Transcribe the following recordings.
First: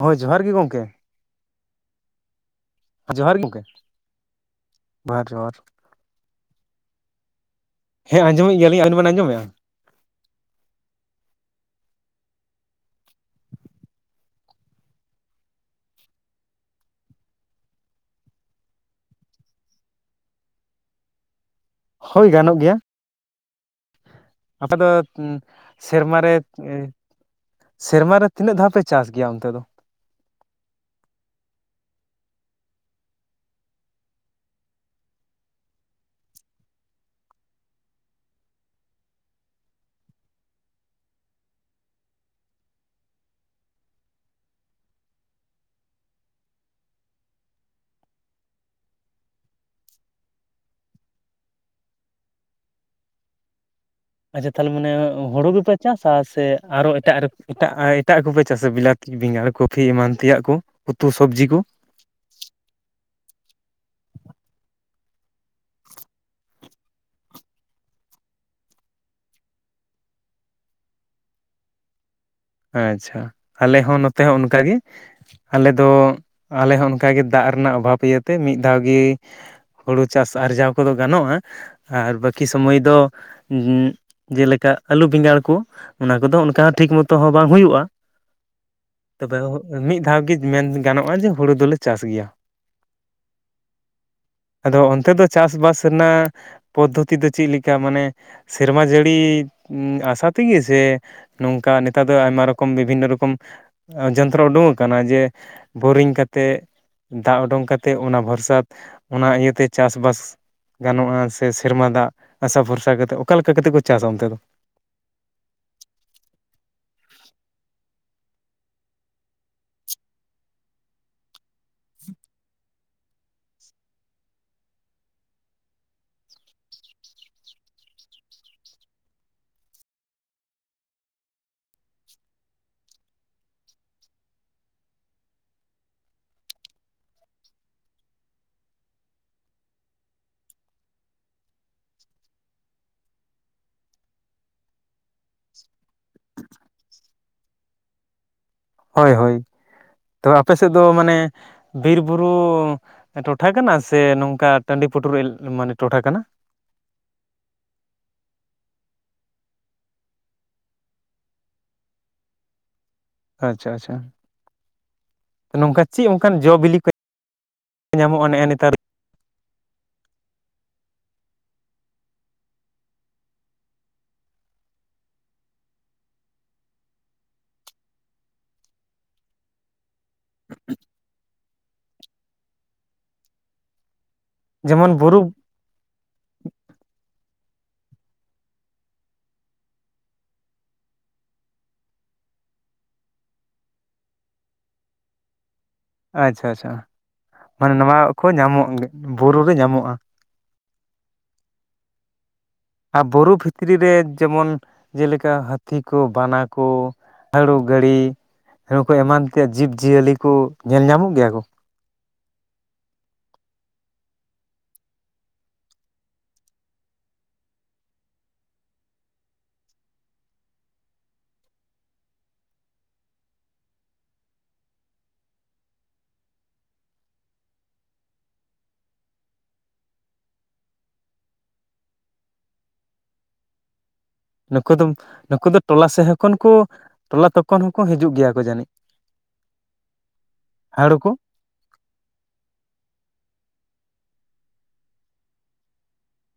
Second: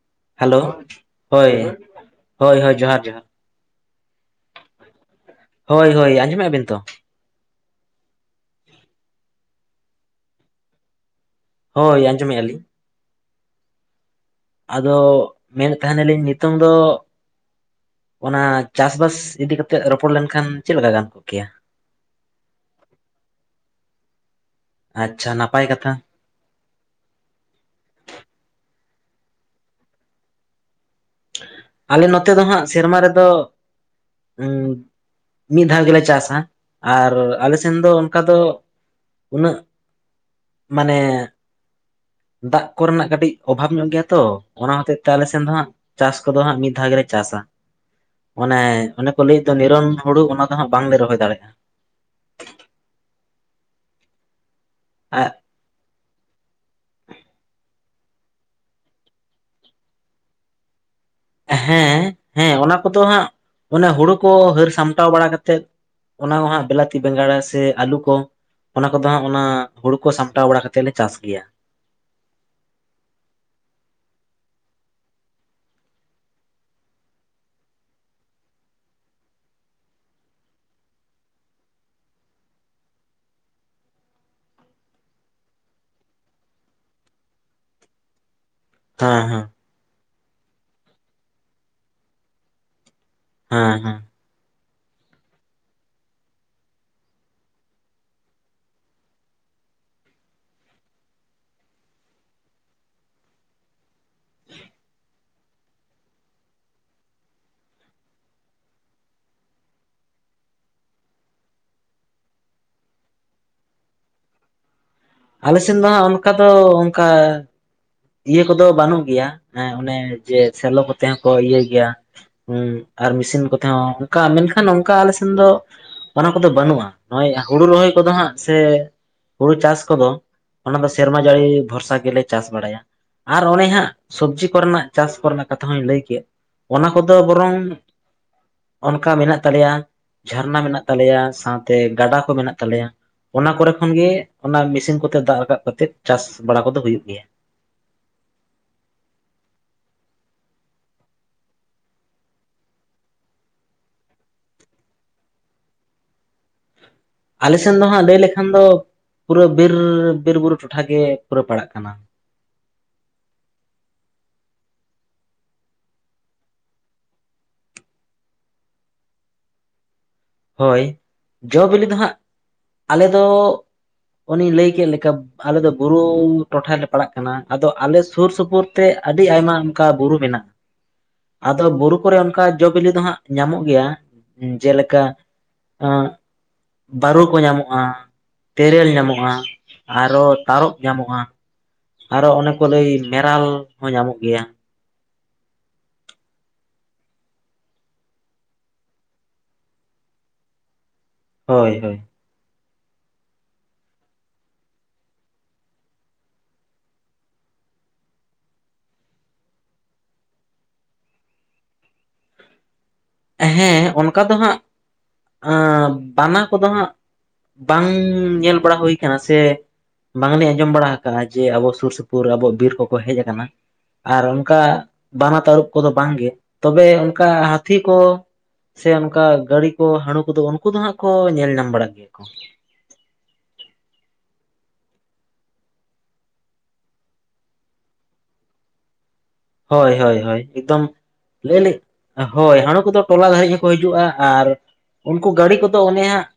ᱦᱳᱭ ᱡᱚᱦᱟᱨ ᱜᱮ ᱦᱮᱞᱳ ᱜᱚᱢᱠᱮ ᱦᱳᱭ ᱦᱳᱭ ᱦᱳᱭ ᱡᱚᱦᱟᱨᱼᱼ ᱡᱚᱦᱟᱨ ᱜᱮ ᱜᱚᱢᱠᱮ ᱡᱚᱦᱟᱨ ᱡᱚᱦᱟᱨᱼᱼ ᱦᱳᱭ ᱦᱳᱭ ᱟᱸᱡᱚᱢᱮᱜ ᱟᱵᱮᱱ ᱛᱚ᱾ ᱦᱮᱸ ᱟᱸᱡᱚᱢᱮᱫ ᱜᱮᱭᱟᱞᱤᱧ ᱟᱵᱮᱱ ᱵᱤᱱ ᱟᱸᱡᱚᱢᱮᱜᱼᱟ᱾ ᱦᱳᱭ ᱟᱡᱚᱢ ᱮᱜ ᱟᱞᱤᱧ᱾ ᱟᱫᱚ ᱢᱮᱱᱮᱫ ᱛᱟᱦᱮᱱᱟᱞᱤᱧ ᱱᱤᱛᱚᱝ ᱫᱚ᱾ ᱚᱱᱟ ᱪᱟᱥᱵᱟᱥ ᱤᱫᱤᱠᱟ ᱠᱟᱛᱮᱜ ᱨᱚᱯᱚᱲ ᱞᱮᱱᱠᱷᱟᱱ ᱪᱮᱫ ᱞᱮᱠᱟ ᱜᱟᱱ ᱠᱚᱜ ᱠᱮᱭᱟ᱾ ᱦᱳᱭ ᱜᱟᱱᱚᱜ ᱜᱮᱭᱟ᱾ ᱟᱯᱮ ᱫᱚ ᱟᱪᱪᱷᱟ ᱱᱟᱯᱟᱭ ᱠᱟᱛᱷᱟ ᱥᱮᱨᱢᱟᱨ ᱨᱮᱼᱼ ᱥᱮᱨᱢᱟ ᱨᱮ ᱛᱤᱱᱟᱹᱜ ᱫᱷᱟᱣ ᱯᱮ ᱪᱟᱥ ᱜᱮᱭᱟ ᱚᱱᱛᱮ ᱫᱚ ᱾ ᱟᱞᱮ ᱱᱚᱛᱮ ᱫᱚ ᱦᱟᱸᱜ ᱥᱮᱨᱢᱟ ᱨᱮᱫᱚ ᱩᱼᱼ ᱢᱤᱫ ᱫᱷᱟᱣ ᱜᱮᱞᱮ ᱪᱟᱥᱟ ᱟᱨ ᱟᱞᱮᱥᱱ ᱫᱚ ᱚᱱᱠᱟ ᱫᱚᱼᱼ ᱩᱱᱟᱹᱜ ᱢᱟᱱᱮᱼᱼ ᱫᱟᱜᱽ ᱠᱚᱨᱮᱱᱟᱜ ᱠᱟᱹᱴᱤᱡ ᱚᱵᱷᱟᱵᱽ ᱧᱚᱜ ᱜᱮᱭᱟ ᱛᱚ ᱚᱱᱟ ᱦᱚᱛᱮᱡ ᱛᱮ ᱟᱞᱮᱥᱱ ᱫᱚ ᱦᱟᱸᱜᱼᱼ ᱪᱟᱥ ᱠᱚᱫᱚ ᱦᱟᱸᱜ ᱢᱤᱫ ᱫᱷᱟᱣ ᱜᱮᱞᱮ ᱪᱟᱥᱟ᱾ ᱚᱱᱮ ᱚᱱᱮ ᱠᱚ ᱞᱟᱹᱭ ᱫᱚ ᱱᱤᱨᱚᱱ ᱦᱩᱲᱩ ᱚᱱᱟ ᱫᱚ ᱦᱟᱸᱜ ᱵᱟᱝᱞᱮ ᱨᱚᱦᱚᱭ ᱫᱟᱲᱮᱭᱟᱜᱼᱟ᱾ ᱟᱪᱪᱷᱟ ᱛᱟᱦᱚᱞᱮ ᱢᱟᱱᱮ ᱦᱳᱲᱳ ᱜᱮᱯᱮᱼᱼ ᱪᱟᱥᱟ ᱥᱮ ᱟᱨᱦᱚᱸ ᱮᱴᱟᱜ ᱮᱴᱟᱜ ᱮᱴᱟᱜ ᱠᱚᱯᱮ ᱪᱟᱥᱟ ᱵᱤᱞᱟᱛᱤ ᱵᱮᱸᱜᱟᱲ ᱠᱚᱯᱤ ᱮᱢᱟᱱ ᱛᱮᱭᱟᱜ ᱠᱚᱼᱼ ᱩᱛᱩ ᱥᱚᱵᱽᱡᱤ᱾ ᱠᱚ ᱦᱮᱸ ᱦᱮᱸ ᱚᱱᱟ ᱠᱚᱫᱚ ᱦᱟᱸᱜ ᱚᱱᱮ ᱦᱳᱲᱳ ᱠᱚ ᱦᱟᱹᱨ ᱥᱟᱢᱴᱟᱣ ᱵᱟᱲᱟ ᱠᱟᱛᱮᱫ, ᱚᱱᱟ ᱠᱚ ᱦᱟᱸᱜ ᱵᱤᱞᱟᱛᱤ ᱵᱮᱸᱜᱟᱲ ᱥᱮ ᱟᱞᱩ ᱠᱚ᱾ ᱚᱱᱟ ᱠᱚᱫᱚ ᱦᱟᱸᱜ ᱚᱱᱟ ᱦᱩᱲᱩ ᱠᱚ ᱥᱟᱢᱴᱟᱣ ᱵᱟᱲᱟ ᱠᱟᱛᱮ ᱞᱮ ᱪᱟᱥ ᱜᱮᱭᱟ᱾ ᱟᱪᱪᱷᱟ ᱟᱞᱮ ᱦᱚᱸ ᱱᱚᱛᱮ ᱦᱚᱸ ᱚᱱᱠᱟᱜᱮ᱾ ᱟᱞᱮ ᱫᱚ, ᱟᱞᱮ ᱦᱚᱸ ᱚᱱᱠᱟᱜᱮ ᱫᱟᱜᱽ ᱨᱮᱱᱟᱜ ᱚᱵᱷᱟᱵᱽ ᱤᱭᱟᱹ ᱛᱮ ᱢᱤᱫ ᱫᱷᱟᱣ ᱜᱤ ᱦᱩᱲᱩ ᱪᱟᱥ ᱟᱨᱡᱟᱣ ᱠᱚᱫᱚ ᱜᱟᱱᱚᱜᱼᱟ ᱟᱨ ᱵᱟᱹᱠᱤ ᱥᱚᱢᱚᱭ ᱫᱚ ᱩ ᱡᱮᱞᱮᱠᱟ ᱟᱹᱞᱩ ᱵᱮᱸᱜᱟᱲ ᱠᱚ, ᱚᱱᱟ ᱠᱚᱫᱚ ᱚᱱᱠᱟ ᱦᱚᱸ ᱴᱷᱤᱠ ᱢᱚ ᱛᱚ ᱦᱚᱸ ᱵᱟᱝ ᱦᱩᱭᱩᱜᱼᱟ, ᱦᱮᱸ ᱛᱚᱵᱮ ᱦᱮᱸ ᱢᱤᱫ ᱫᱷᱟᱣ ᱜᱮ ᱢᱮᱱ ᱜᱟᱱᱚᱜᱼᱟ ᱡᱮ ᱦᱩᱲᱩ ᱫᱚᱞᱮ ᱪᱟᱥ ᱜᱮᱭᱟ᱾ ᱦᱮᱸ ᱦᱮᱸ᱾ ᱟᱫᱚ ᱚᱱᱛᱮ ᱫᱚ ᱪᱟᱥᱵᱟᱥ ᱨᱮᱱᱟᱜ ᱯᱚᱫᱽᱫᱷᱚᱛᱤ ᱫᱚ ᱪᱮᱫ ᱞᱮᱠᱟ ᱢᱟᱱᱮ ᱥᱮᱨᱢᱟ ᱡᱟᱹᱲᱤ ᱟᱥᱟ ᱛᱮᱜᱮ ᱥᱮ ᱱᱚᱝᱠᱟ ᱱᱤ ᱛᱟᱨ ᱫᱚ ᱟᱭᱢᱟ ᱨᱚᱠᱚᱢ ᱵᱤᱵᱷᱤᱱᱱᱚ ᱨᱚᱠᱚᱢ ᱡᱚᱱᱛᱨᱚ ᱩᱰᱩᱠ ᱟᱠᱟᱱᱟ ᱡᱮ ᱵᱳᱨᱤᱝ ᱠᱟᱛᱮᱜ ᱫᱟᱜᱽ ᱩᱰᱩᱝ ᱠᱟᱛᱮᱫ ᱚᱱᱟ ᱵᱷᱚᱨᱥᱟᱛ, ᱚᱱᱟ ᱤᱭᱟᱹᱛᱮ ᱪᱟᱥᱼᱵᱟᱥ ᱜᱟᱱᱚᱜᱼᱟ ᱥᱮ ᱥᱮᱨᱢᱟ ᱫᱟᱜᱽ ᱟᱥᱟ ᱵᱷᱚᱨᱥᱟ ᱠᱟᱛᱮᱫ ᱚᱠᱟ ᱞᱮᱠᱟ ᱠᱟᱛᱮᱫ ᱠᱚ ᱪᱟᱥᱟ ᱚᱱᱛᱮ ᱫᱚ? ᱟᱞᱮ ᱥᱮᱱ ᱫᱚ ᱦᱟᱸᱜ ᱚᱱᱠᱟ ᱫᱚ ᱚᱱᱠᱟ ᱤᱭᱟᱹ ᱠᱚᱫᱚ ᱵᱟᱹᱱᱩᱜ ᱜᱮᱭᱟ ᱦᱮᱸ ᱚᱱᱮ ᱡᱮ ᱥᱮᱞᱚ ᱠᱚᱛᱮ ᱦᱟᱸᱜ ᱠᱚ ᱤᱭᱟᱹ ᱜᱮᱭᱟ᱾ ᱦᱩᱸ ᱟᱨ ᱢᱮᱥᱤᱱ ᱠᱚᱛᱮ ᱦᱚᱸ ᱚᱱᱠᱟ ᱢᱮᱱᱠᱷᱟᱱ ᱚᱱᱠᱟ ᱟᱞᱮ ᱥᱮᱱ ᱫᱚ- ᱚᱱᱟ ᱠᱚᱫᱚ ᱵᱟᱹᱱᱩᱜᱼᱟ, ᱱᱚᱜᱼᱚᱭ ᱦᱩᱲᱩ ᱨᱚᱦᱚᱭ ᱠᱚᱫᱚ ᱦᱟᱸᱜ ᱥᱮ ᱦᱩᱲᱩ ᱪᱟᱥ ᱠᱚᱫᱚ ᱚᱱᱟ ᱫᱚ ᱥᱮᱨᱢᱟ ᱡᱟᱹᱲᱤ ᱵᱷᱚᱨᱥᱟ ᱜᱮᱞᱮ ᱪᱟᱥ ᱵᱟᱲᱟᱭᱟ᱾ ᱟᱨ ᱚᱱᱮ ᱦᱟᱸᱜ ᱥᱚᱵᱽᱡᱤ ᱠᱚᱨᱮᱱᱟᱜ ᱪᱟᱥ ᱠᱚᱨᱮᱱᱟᱜ ᱠᱟᱛᱷᱟ ᱦᱚᱧ ᱞᱟᱹᱭ ᱠᱮᱫ, ᱚᱱᱟ ᱠᱚᱫᱚ ᱵᱚᱨᱚᱝ ᱚᱱᱠᱟ ᱢᱮᱱᱟᱜ ᱛᱟᱞᱮᱭᱟ, ᱡᱷᱟᱨᱱᱟ ᱢᱮᱱᱟᱜ ᱛᱟᱞᱮᱭᱟ ᱥᱟᱶᱛᱮ ᱜᱟᱰᱟ ᱠᱚ ᱢᱮᱱᱟᱜ ᱛᱟᱞᱮᱭᱟ ᱚᱱᱟ ᱠᱚᱨᱮ ᱠᱷᱚᱱ ᱜᱮ ᱚᱱᱟ ᱢᱮᱥᱤᱱ ᱠᱚᱛᱮ ᱫᱟᱜ ᱨᱟᱠᱟᱵ ᱠᱟᱛᱮᱜ ᱪᱟᱥ ᱵᱟᱲᱟ ᱠᱚᱫᱚ ᱦᱩᱭᱩᱜ ᱜᱮᱭᱟ᱾ ᱦᱳᱭ ᱦᱳᱭ, ᱛᱚᱵᱮ ᱟᱯᱮ ᱥᱮᱫ ᱫᱚ ᱢᱟᱱᱮ ᱵᱤᱨ ᱵᱩᱨᱩ ᱴᱚᱴᱷᱟ ᱠᱟᱱᱟ ᱥᱮ ᱱᱚᱝᱠᱟ ᱴᱟᱺᱰᱤ ᱯᱩᱴᱩᱨ ᱮᱞ ᱢᱟᱱᱮ ᱴᱚᱴᱷᱟ ᱠᱟᱱᱟ? ᱟᱞᱮ ᱥᱮᱱ ᱫᱚ ᱦᱟᱸᱜ ᱞᱟᱹᱭ ᱞᱮᱠᱷᱟᱱ ᱫᱚ ᱯᱩᱨᱟᱹ ᱵᱤᱨ ᱵᱤᱨᱵᱩᱨᱩ ᱴᱚᱴᱷᱟ ᱜᱮ ᱯᱩᱨᱟᱹ ᱯᱟᱲᱟᱜ ᱠᱟᱱᱟ᱾ ᱟᱪᱪᱷᱟ ᱟᱪᱪᱷᱟ᱾ ᱱᱚᱝᱠᱟ ᱪᱮᱜ ᱚᱱᱠᱟᱱ ᱡᱚ ᱵᱤᱞᱤ ᱠᱚ ᱧᱟᱢᱚᱜᱼᱟ ᱱᱮᱜᱼᱮ ᱱᱮᱛᱟᱨ? ᱦᱳᱭ, ᱡᱚ ᱵᱤᱞᱤ ᱫᱚ ᱦᱟᱸᱜ, ᱟᱞᱮ ᱫᱚ, ᱚᱱᱮᱧ ᱞᱟᱹᱭ ᱠᱮᱜ ᱞᱮᱠᱟ, ᱟᱞᱮ ᱫᱚ ᱵᱩᱨᱩ ᱴᱚᱴᱷᱟ ᱞᱮ ᱯᱟᱲᱟᱜ ᱠᱟᱱᱟ ᱟᱫᱚ ᱟᱞᱮ ᱥᱩᱨ ᱥᱩᱯᱩᱨ ᱛᱮ ᱟᱹᱰᱤ ᱟᱭᱢᱟ ᱚᱱᱠᱟ ᱵᱩᱨᱩ ᱢᱮᱱᱟᱜᱼᱟ᱾ [inaudible] ᱟᱫᱚ ᱵᱩᱨᱩ ᱠᱚᱨᱮ ᱚᱱᱠᱟ ᱡᱚ ᱵᱤᱞᱤ ᱫᱚ ᱦᱟᱸᱜ ᱧᱟᱢᱚᱜ ᱜᱮᱭᱟ᱾ ᱡᱮᱢᱚᱱ ᱵᱩᱨᱩ ᱮᱸ ᱵᱟᱹᱨᱩ ᱠᱚ ᱧᱟᱢᱚᱜᱼᱟ, ᱛᱮᱨᱮᱞ ᱧᱟᱢᱚᱜᱼᱟ, ᱟᱨᱚ ᱛᱟᱨᱚᱵ ᱧᱟᱢᱚᱜᱼᱟ, ᱟᱨᱚ ᱚᱱᱮ ᱠᱚ ᱞᱟᱹᱭ ᱢᱮᱨᱟᱞ ᱦᱚᱸ ᱧᱟᱢᱚᱜ ᱜᱮᱭᱟ᱾ ᱟᱪᱪᱷᱟ ᱟᱪᱪᱷᱟ, ᱢᱟᱱᱮ ᱱᱚᱣᱟ ᱠᱚ ᱧᱟᱢᱚᱜ ᱵᱩᱨᱩ ᱨᱮ ᱧᱟᱢᱚᱜᱼᱟ᱾ ᱦᱳᱭ ᱦᱳᱭ᱾ ᱟᱨ ᱵᱩᱨᱩ ᱵᱷᱤᱛᱨᱤ ᱨᱮ ᱡᱮᱢᱚᱱ ᱡᱮᱞᱮᱠᱟ ᱦᱟᱹᱛᱤ ᱠᱚ ᱵᱟᱱᱟ ᱠᱚ ᱦᱟᱹᱲᱩ ᱜᱟᱹᱲᱤ, ᱡᱟᱹᱲᱤ ᱠᱚ ᱮᱢᱟᱱ ᱛᱮᱭᱟᱜ ᱡᱤᱵᱽᱡᱤᱭᱟᱹᱞᱤ ᱠᱚ ᱧᱮᱞ ᱧᱟᱢᱚᱜ ᱜᱮᱭᱟ ᱠᱚ? ᱦᱮᱸ ᱚᱱᱠᱟ ᱫᱚ ᱦᱟᱸᱜ, ᱟ ᱸ ᱵᱟᱱᱟ ᱠᱚᱫᱚ ᱦᱟᱸᱜ ᱵᱟᱝ ᱧᱮᱞ ᱵᱟᱲᱟ ᱦᱩᱭ ᱠᱟᱱᱟ ᱥᱮ ᱵᱟᱝᱞᱤᱧ ᱟᱸᱡᱚᱢ ᱵᱟᱲᱟ ᱟᱠᱟᱜᱼᱟ ᱡᱮ ᱟᱵᱚ ᱥᱩᱨ ᱥᱩᱯᱩᱨ ᱟᱵᱚ ᱵᱤᱨ ᱠᱚᱠᱚ ᱦᱮᱡ ᱟᱠᱟᱱᱟ᱾ ᱟᱨ ᱚᱱᱠᱟ ᱵᱟᱱᱟ ᱛᱟᱹᱨᱩᱵ ᱠᱚᱫᱚ ᱵᱟᱝᱜᱮ, ᱛᱚᱵᱮ ᱚᱱᱠᱟ ᱦᱟᱹᱛᱤ ᱠᱚ, ᱥᱮ ᱚᱱᱠᱟ ᱜᱟᱹᱲᱤ ᱠᱚ ᱦᱟᱹᱬᱩ ᱠᱚᱫᱚ ᱩᱱᱠᱩ ᱫᱚ ᱦᱟᱸᱜ ᱠᱚ ᱧᱮᱞ ᱧᱟᱢ ᱵᱟᱲᱟᱜ ᱜᱮᱭᱟ ᱠᱚ᱾ ᱱᱩᱠᱩ ᱫᱚᱢ ᱱᱩᱠᱩ ᱫᱚ ᱴᱚᱞᱟ ᱥᱮᱜ ᱦᱚᱸ ᱠᱷᱚᱱ ᱠᱚ ᱴᱚᱞᱟ ᱛᱚᱠᱚᱱ ᱦᱚᱸᱠᱚ ᱦᱤᱡᱩᱜ ᱜᱮᱭᱟ ᱠᱚ ᱡᱟᱹᱱᱤᱡ᱾ [inaudible] ᱦᱳᱭ ᱦᱳᱭ ᱦᱳᱭ ᱮᱠᱫᱚᱢ ᱦᱟᱹᱲᱩ ᱠᱚ ᱞᱟᱹᱭ ᱟᱹᱞᱤᱧ ᱦᱳᱭ ᱦᱟᱹᱬᱩ ᱠᱚᱫᱚ ᱴᱚᱞᱟ ᱫᱷᱟᱹᱨᱤᱡ ᱦᱚᱸᱠᱚ ᱦᱤᱡᱩᱜᱼᱟ ᱟᱨ ᱩᱱᱠᱩ ᱜᱟᱹᱲᱤ ᱠᱚᱫᱚ ᱚᱱᱮ ᱦᱟᱸᱜ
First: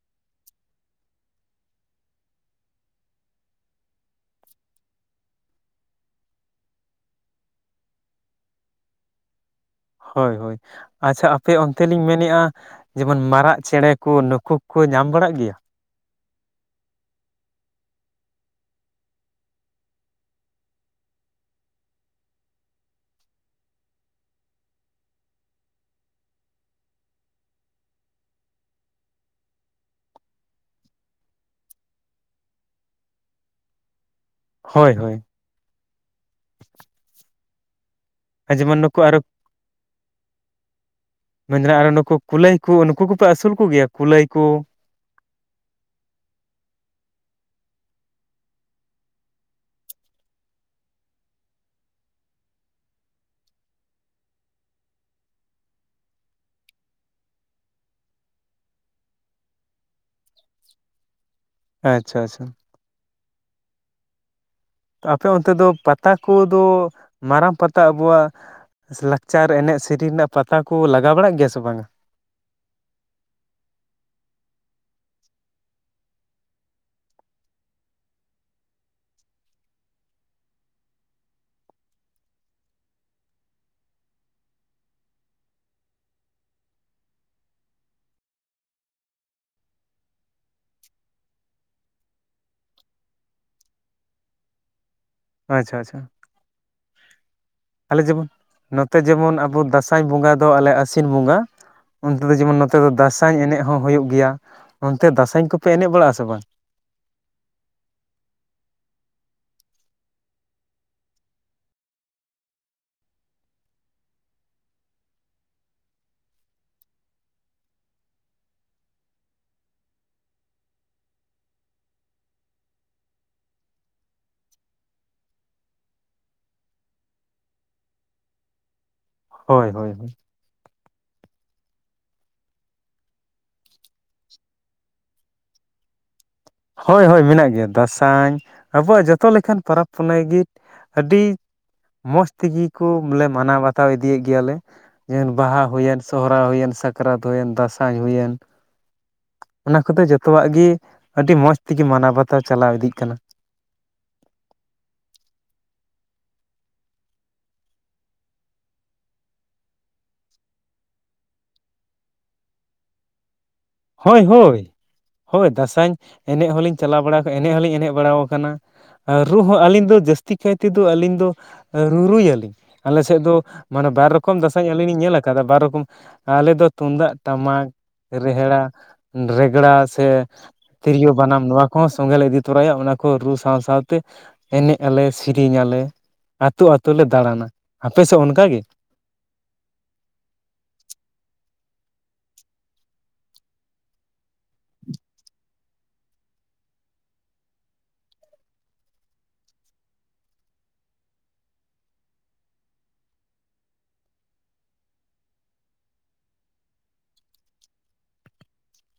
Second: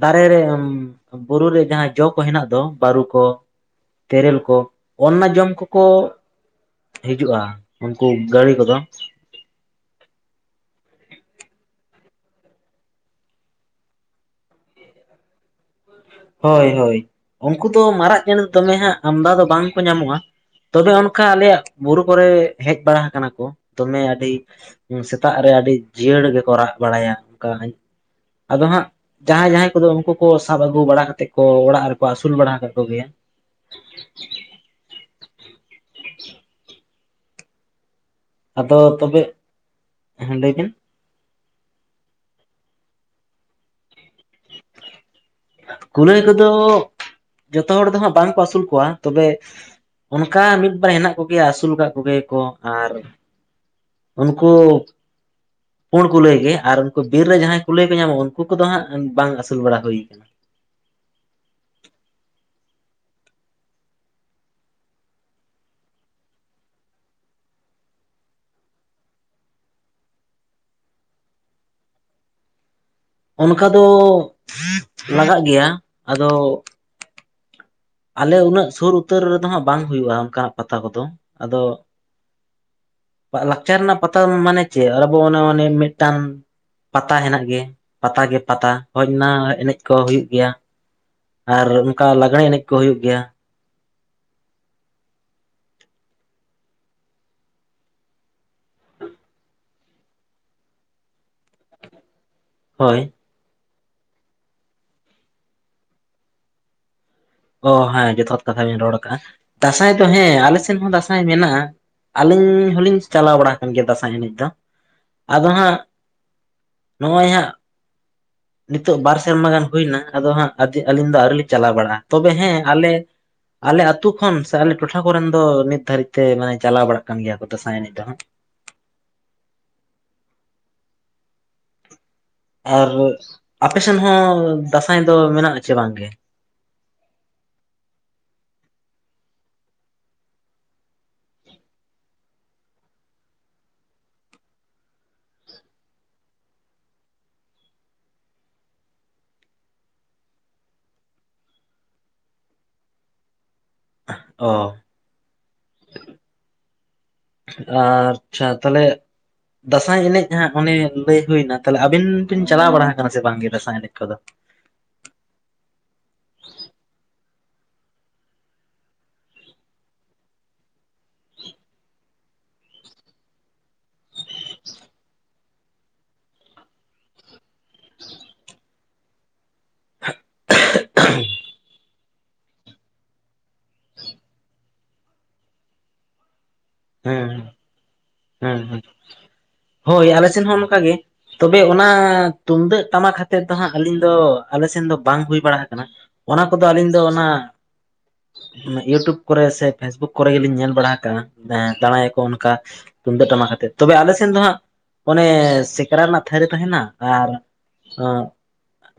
ᱫᱟᱨᱮ ᱨᱮ ᱵᱩᱨᱩ ᱨᱮ ᱡᱟᱦᱟᱸ ᱡᱚ ᱠᱚ ᱦᱮᱱᱟᱜ ᱫᱚ ᱵᱟᱹᱨᱩ ᱠᱚ ᱛᱮᱨᱮᱞ ᱠᱚ ᱚᱱᱱᱟ ᱡᱚᱢ ᱠᱚᱠᱚ ᱦᱤᱡᱩᱜᱼᱟ᱾ ᱩᱱᱠᱩ ᱜᱟᱹᱬᱤ ᱠᱚᱫᱚ᱾ ᱦᱳᱭ ᱦᱳᱭ᱾ ᱟᱪᱪᱷᱟ ᱟᱯᱮ ᱚᱱᱛᱮ ᱞᱤᱧ ᱢᱮᱱᱮᱜᱼᱟ, ᱡᱮᱢᱚᱱ ᱢᱟᱨᱟᱜ ᱪᱮᱬᱮ ᱠᱩ ᱱᱩᱠᱩ ᱠᱩᱠᱩ ᱧᱟᱢ ᱵᱟᱲᱟᱜ ᱜᱮᱭᱟ? ᱦᱳᱭ ᱦᱳᱭ, ᱩᱱᱠᱩ ᱫᱚ ᱢᱟᱨᱟᱜ ᱪᱮᱬᱮ ᱫᱚᱢᱮ ᱦᱟᱸᱜ ᱟᱢᱫᱟ ᱫᱚ ᱵᱟᱝ ᱠᱚ ᱧᱟᱢᱚᱜᱼᱟ᱾ ᱛᱚᱵᱮ ᱚᱱᱠᱟ ᱟᱞᱮᱭᱟᱜ ᱵᱩᱨᱩ ᱠᱚᱨᱮ ᱦᱮᱡ ᱵᱟᱲᱟ ᱦᱟᱠᱟᱱᱟ ᱠᱚ ᱫᱚᱢᱮ ᱟᱹᱰᱤ ᱥᱮᱛᱟᱜ ᱨᱮ ᱟᱹᱰᱤ ᱡᱤᱭᱟᱹᱲ ᱜᱮᱠᱚ ᱨᱟᱜ ᱵᱟᱲᱟᱭᱟ ᱚᱱᱠᱟ ᱟᱫᱚ ᱦᱟᱸᱜ ᱡᱟᱦᱟᱸᱭ ᱡᱟᱦᱟᱸᱭ ᱠᱚᱫᱚ ᱩᱝᱠᱩ ᱠᱚ ᱥᱟᱵ ᱟᱹᱜᱩ ᱵᱟᱲᱟ ᱠᱟᱛᱮᱫ ᱠᱚ ᱚᱲᱟᱜ ᱨᱮᱠᱚ ᱟᱹᱥᱩᱞ ᱵᱟᱲᱟ ᱟᱠᱟᱜ ᱠᱚ ᱜᱮᱭᱟ᱾ ᱦᱳᱭ ᱦᱳᱭ᱾ ᱟ ᱡᱮᱢᱚᱱ ᱟᱫᱚ ᱱᱩᱠᱩ ᱟᱨᱚ ᱛᱚᱵᱮ ᱦᱮᱸ ᱞᱟᱹᱭ ᱵᱤᱱ ᱢᱮᱱᱫᱟᱹᱱ ᱟᱨᱚ ᱱᱩᱠᱩ ᱠᱩᱞᱟᱹᱭ ᱠᱩ ᱱᱩᱠᱩ ᱠᱚᱯᱮ ᱟᱹᱥᱩᱞ ᱠᱚᱜᱮᱭᱟ ᱠᱩᱞᱟᱹᱭ ᱠᱩ? ᱠᱩᱞᱟᱹᱭ ᱠᱚᱫᱚ ᱡᱚᱛᱚ ᱦᱚᱲ ᱫᱚ ᱦᱟᱸᱜ ᱵᱟᱝ ᱠᱚ ᱟᱹᱥᱩᱞ ᱠᱚᱣᱟ, ᱛᱚᱵᱮ ᱚᱱᱠᱟ ᱢᱤᱫ ᱵᱟᱨ ᱦᱮᱱᱟᱜ ᱠᱚᱜᱮᱭᱟ ᱟᱹᱥᱩᱞ ᱠᱟᱫ ᱠᱚᱜᱮᱭᱟ ᱠᱚ, ᱟᱨ ᱩᱱᱠᱩ ᱯᱩᱬ ᱠᱩᱞᱟᱹᱭ ᱜᱮ ᱟᱨ ᱩᱱᱠᱩ ᱵᱤᱨ ᱨᱮ ᱡᱟᱦᱟᱸᱭ ᱠᱩᱞᱟᱹᱭ ᱠᱚ ᱧᱟᱢᱚᱜᱼᱟ, ᱩᱱᱠᱩ ᱠᱚᱫᱚ ᱦᱟᱸᱜ ᱵᱟᱝ ᱟᱹᱥᱩᱞ ᱵᱟᱲᱟ ᱦᱩᱭ ᱠᱟᱱᱟ᱾ ᱟᱪᱪᱷᱟ ᱟᱪᱪᱷᱟ᱾ ᱛᱚ ᱟᱯᱮ ᱚᱱᱛᱮ ᱫᱚ ᱯᱟᱛᱟ ᱠᱩ ᱫᱚ ᱢᱟᱨᱟᱝ ᱯᱟᱛᱟ ᱟᱵᱚᱣᱟᱜ ᱞᱟᱠᱪᱟᱨ ᱮᱱᱮᱡ ᱥᱮᱨᱮᱧ ᱨᱮᱱᱟᱜ ᱯᱟᱛᱟ ᱠᱩ ᱞᱟᱜᱟᱣ ᱵᱟᱲᱟᱜ ᱜᱮᱭᱟ ᱥᱮ ᱵᱟᱝᱟ? ᱚᱱᱠᱟ ᱫᱚ ᱞᱟᱜᱟᱜ ᱜᱮᱭᱟ, ᱟᱫᱚ ᱟᱞᱮ ᱩᱱᱟᱹᱜ ᱥᱩᱨ ᱩᱛᱟᱹᱨ ᱨᱮᱫᱚ ᱦᱟᱸᱜ ᱵᱟᱝ ᱦᱩᱭᱩᱜᱼᱟ ᱚᱝᱠᱟᱱᱟᱜ ᱯᱟᱛᱟ ᱠᱚᱫᱚ᱾ ᱟᱫᱚ ᱞᱟᱠᱪᱟᱨ ᱨᱮᱱᱟᱜ ᱯᱟᱛᱟ ᱢᱟᱱᱮ ᱪᱮᱫ? ᱟᱵᱚ ᱚᱱᱮ ᱚᱱᱟ ᱢᱮᱫᱴᱟᱝ ᱯᱟᱛᱟ ᱦᱮᱱᱟᱜ ᱜᱮ ᱯᱟᱛᱟ ᱜᱮ ᱯᱟᱛᱟ ᱦᱳᱭ ᱚᱱᱟ ᱮᱱᱮᱡ ᱠᱚ ᱦᱩᱭᱩᱜ ᱜᱮᱭᱟ᱾ ᱟᱨ ᱚᱱᱠᱟ ᱞᱟᱜᱽᱬᱮ ᱮᱱᱮᱡ ᱠᱚ ᱦᱳᱭᱳᱜ ᱜᱮᱭᱟ᱾ ᱟᱪᱪᱷᱟ ᱟᱪᱪᱷᱟ᱾ ᱟᱞᱮ ᱡᱮᱢᱚᱱ ᱱᱚᱛᱮ ᱡᱮᱢᱚᱱ ᱟᱵᱚ ᱫᱟᱥᱟᱸᱭ ᱵᱚᱸᱜᱟ ᱫᱚ ᱟᱞᱮ ᱟᱹᱥᱤᱱ ᱵᱚᱸᱜᱟ᱾ ᱚᱱᱛᱮ ᱫᱚ ᱡᱮᱢᱚᱱ ᱱᱚᱛᱮ ᱫᱚ ᱦᱳᱭ ᱫᱟᱥᱟᱸᱭ ᱮᱱᱮᱡ ᱦᱚᱸ ᱦᱳᱭᱳᱜ ᱜᱮᱭᱟ᱾ ᱚᱱᱛᱮ ᱫᱟᱥᱟᱧ ᱠᱚᱯᱮ ᱮᱱᱮᱡ ᱵᱟᱲᱟᱜᱼᱟ ᱥᱮ ᱵᱟᱝ? ᱚ ᱦᱮᱸ ᱡᱚᱛᱷᱟᱛ ᱠᱟᱛᱷᱟ ᱵᱮᱱ ᱨᱚᱲ ᱟᱠᱟᱫᱟᱼᱟ᱾ ᱫᱟᱥᱟᱸᱭ ᱫᱚ ᱦᱮᱸ ᱟᱞᱮ ᱥᱮᱱ ᱦᱚᱸ ᱫᱟᱥᱟᱸᱭ ᱢᱮᱱᱟᱜᱼᱟ᱾ ᱟᱹᱞᱤᱧ ᱦᱚᱸᱞᱤᱧ ᱪᱟᱞᱟᱣ ᱵᱟᱲᱟ ᱟᱠᱟᱱ ᱜᱮᱭᱟ ᱫᱟᱥᱟᱸᱭ ᱮᱱᱮᱡ ᱫᱚ, ᱟᱫᱚ ᱦᱟᱸᱜ ᱱᱚᱜᱼᱚᱭ ᱦᱟᱸᱜ ᱱᱤᱛᱚᱜ ᱵᱟᱨ ᱥᱮᱨᱢᱟ ᱜᱟᱱ ᱦᱩᱭᱮᱱᱟ ᱟᱫᱚ ᱦᱟᱸᱜ ᱟᱹᱞᱤᱧ ᱫᱚ ᱟᱹᱣᱨᱤ ᱞᱤᱧ ᱪᱟᱞᱟᱣ ᱵᱟᱲᱟᱜᱼᱟ, ᱛᱚᱵᱮ ᱦᱮᱸ ᱟᱞᱮ ᱟᱞᱮ ᱟᱹᱛᱩ ᱠᱷᱚᱱ ᱥᱮ ᱟᱞᱮ ᱴᱚᱴᱷᱟ ᱠᱚᱨᱮᱱ ᱫᱚ ᱱᱤᱛ ᱫᱷᱟᱹᱨᱤᱡ ᱛᱮ ᱢᱟᱱᱮ ᱪᱟᱞᱟᱣ ᱵᱟᱲᱟᱜ ᱠᱟᱱ ᱜᱮᱭᱟ ᱠᱚ ᱫᱟᱥᱟᱸᱭ ᱮᱱᱮᱡ ᱫᱚ ᱦᱟᱸᱜ᱾ ᱦᱳᱭ ᱦᱳᱭ ᱦᱳᱭ᱾ ᱟᱨ ᱟᱯᱮ ᱥᱮᱫ ᱦᱚᱸ ᱫᱟᱥᱟᱸᱭ ᱫᱚ ᱢᱮᱱᱟᱜᱼᱟ ᱪᱮ ᱵᱟᱝ ᱜᱮ? ᱦᱳᱭ ᱦᱳᱭ ᱢᱮᱱᱟᱜ ᱜᱮᱭᱟ ᱫᱟᱥᱟᱧ ᱟᱵᱚᱣᱟᱜ ᱡᱚᱛᱚ ᱞᱮᱠᱟᱱ ᱯᱚᱨᱚᱵᱽ ᱯᱩᱱᱟᱹᱭ ᱜᱤ ᱟᱹᱰᱤ ᱢᱚᱸᱡᱽ ᱛᱤᱜᱤ ᱠᱚ ᱵᱚᱞᱮ ᱢᱟᱱᱟᱣ ᱵᱟᱛᱟᱣ ᱤᱫᱤᱭᱮᱫ ᱜᱮᱭᱟᱞᱮ᱾ ᱡᱮᱢᱚᱱ ᱵᱟᱦᱟ ᱦᱩᱭᱮᱱ, ᱥᱚᱦᱨᱟᱭ ᱦᱩᱭᱮᱱ, ᱥᱟᱠᱨᱟᱛ ᱦᱩᱭᱮᱱ, ᱫᱟᱥᱟᱸᱭ ᱦᱩᱭᱮᱱ᱾ ᱚᱱᱟ ᱠᱚᱫᱚ ᱡᱚᱛᱚᱣᱟᱜ ᱜᱤ ᱟᱹᱰᱤ ᱢᱚᱸᱡᱽ ᱛᱤᱜᱤ ᱢᱟᱱᱟᱣ ᱵᱟᱛᱟᱣ ᱪᱟᱞᱟᱣ ᱤᱫᱤᱜ ᱠᱟᱱᱟ᱾ ᱚ᱾ [unintelligible] ᱟᱪᱪᱷᱟ ᱛᱟᱦᱚᱞᱮ ᱫᱟᱸᱥᱟᱭ ᱮᱱᱮᱡ ᱦᱟᱸᱜ ᱚᱱᱮ ᱞᱟᱹᱭ ᱦᱩᱭᱱᱟ ᱛᱟᱞᱦᱮ ᱟᱹᱵᱤᱱ ᱵᱤᱱ ᱪᱟᱞᱟᱣ ᱵᱟᱲᱟ ᱟᱠᱟᱱᱟ ᱥᱮ ᱵᱟᱝᱜᱮ ᱫᱟᱥᱟᱸᱭ ᱮᱱᱮᱡ? ᱠᱚᱫᱚ ᱦᱚᱭ ᱦᱳᱭ ᱦᱳᱭ ᱫᱟᱥᱟᱧ ᱮᱱᱮᱡ ᱦᱚᱸᱞᱤᱧ ᱪᱟᱞᱟᱣ ᱵᱟᱲᱟ ᱠᱟᱱᱟ ᱮᱱᱮᱡ ᱦᱚᱸᱞᱤᱧ ᱮᱱᱮᱡ ᱵᱟᱲᱟ ᱠᱟᱱᱟ ᱟᱨ ᱨᱩ ᱦᱚᱸ ᱟᱹᱞᱤᱧ ᱫᱚ ᱡᱟᱹᱥᱛᱤ ᱠᱟᱭ ᱛᱮᱫᱚ ᱟᱹᱞᱤᱧ ᱫᱚ ᱨᱩᱨᱩᱭᱟᱞᱤᱧ ᱟᱞᱮ ᱥᱮᱫ ᱫᱚ ᱢᱟᱱᱮ ᱵᱟᱨ ᱨᱚᱠᱚᱢ ᱫᱟᱥᱟᱸᱭ ᱟᱹᱞᱤᱧ ᱞᱤᱧ ᱧᱮᱞ ᱟᱠᱟᱫᱟ ᱵᱟᱨ ᱨᱚᱠᱚᱢ ᱟᱞᱮ ᱫᱚ ᱛᱩᱢᱫᱟᱜ, ᱴᱟᱢᱟᱠ, ᱨᱮᱦᱮᱲᱟ ᱨᱮᱜᱽᱲᱟ ᱥᱮ ᱛᱤᱨᱭᱳ, ᱵᱟᱱᱟᱢ ᱱᱚᱣᱟ ᱠᱚᱦᱚᱸ ᱥᱚᱸᱜᱮ ᱞᱮ ᱤᱫᱤ ᱛᱚᱨᱟᱭᱟ ᱚᱱᱟ ᱠᱚ ᱨᱩ ᱥᱟᱶ ᱥᱟᱶᱛᱮ ᱮᱱᱮᱡ ᱟᱞᱮ ᱥᱮᱨᱮᱧ ᱟᱞᱮ ᱟᱹᱛᱩ ᱟ. ᱛᱩ ᱞᱮ ᱦᱮᱸ ᱫᱟᱲᱟᱱᱟ ᱟᱯᱮᱥᱮᱫ ᱚᱱᱠᱟ ᱜᱮ [unintelligible] ᱦᱚᱭ ᱟᱞᱮ ᱥᱮᱱ ᱦᱚᱸ ᱚᱱᱠᱟ ᱜᱮ ᱛᱚᱵᱮ ᱚᱱᱟᱻ ᱛᱩᱢᱫᱟᱜ ᱴᱟᱢᱟᱠ ᱦᱟᱛᱮᱫ ᱫᱚ ᱦᱟᱸᱜ ᱟᱹᱞᱤᱧ ᱫᱚ ᱟᱞᱮ ᱥᱮᱱ ᱫᱚ ᱵᱟᱝ ᱦᱩᱭ ᱵᱟᱲᱟ ᱟᱠᱟᱱᱟ ᱚᱱᱟ ᱠᱚᱫᱚ ᱟᱹᱞᱤᱧ ᱫᱚ ᱚᱱᱟ ᱤᱭᱩᱴᱩᱵ ᱠᱚᱨᱮ ᱥᱮ ᱯᱷᱮᱥᱵᱩᱠ ᱠᱚᱨᱮ ᱜᱮᱞᱤᱧ ᱧᱮᱞ ᱵᱟᱲᱟ ᱟᱠᱟᱜᱼᱟ ᱮᱸ ᱫᱟᱲᱟᱭᱟᱠᱚ ᱚᱱᱠᱟ ᱛᱩᱢᱫᱟᱹᱜ ᱴᱟᱢᱟᱠ ᱦᱟᱛᱮᱜ ᱛᱚᱵᱮ ᱟᱞᱮ ᱥᱮᱱ ᱫᱚ ᱦᱟᱸᱜ ᱚᱱᱮᱻ ᱥᱮᱠᱨᱟ ᱨᱮᱱᱟᱜ ᱛᱷᱟᱹᱨᱤ ᱛᱟᱦᱮᱱᱟ ᱟᱨ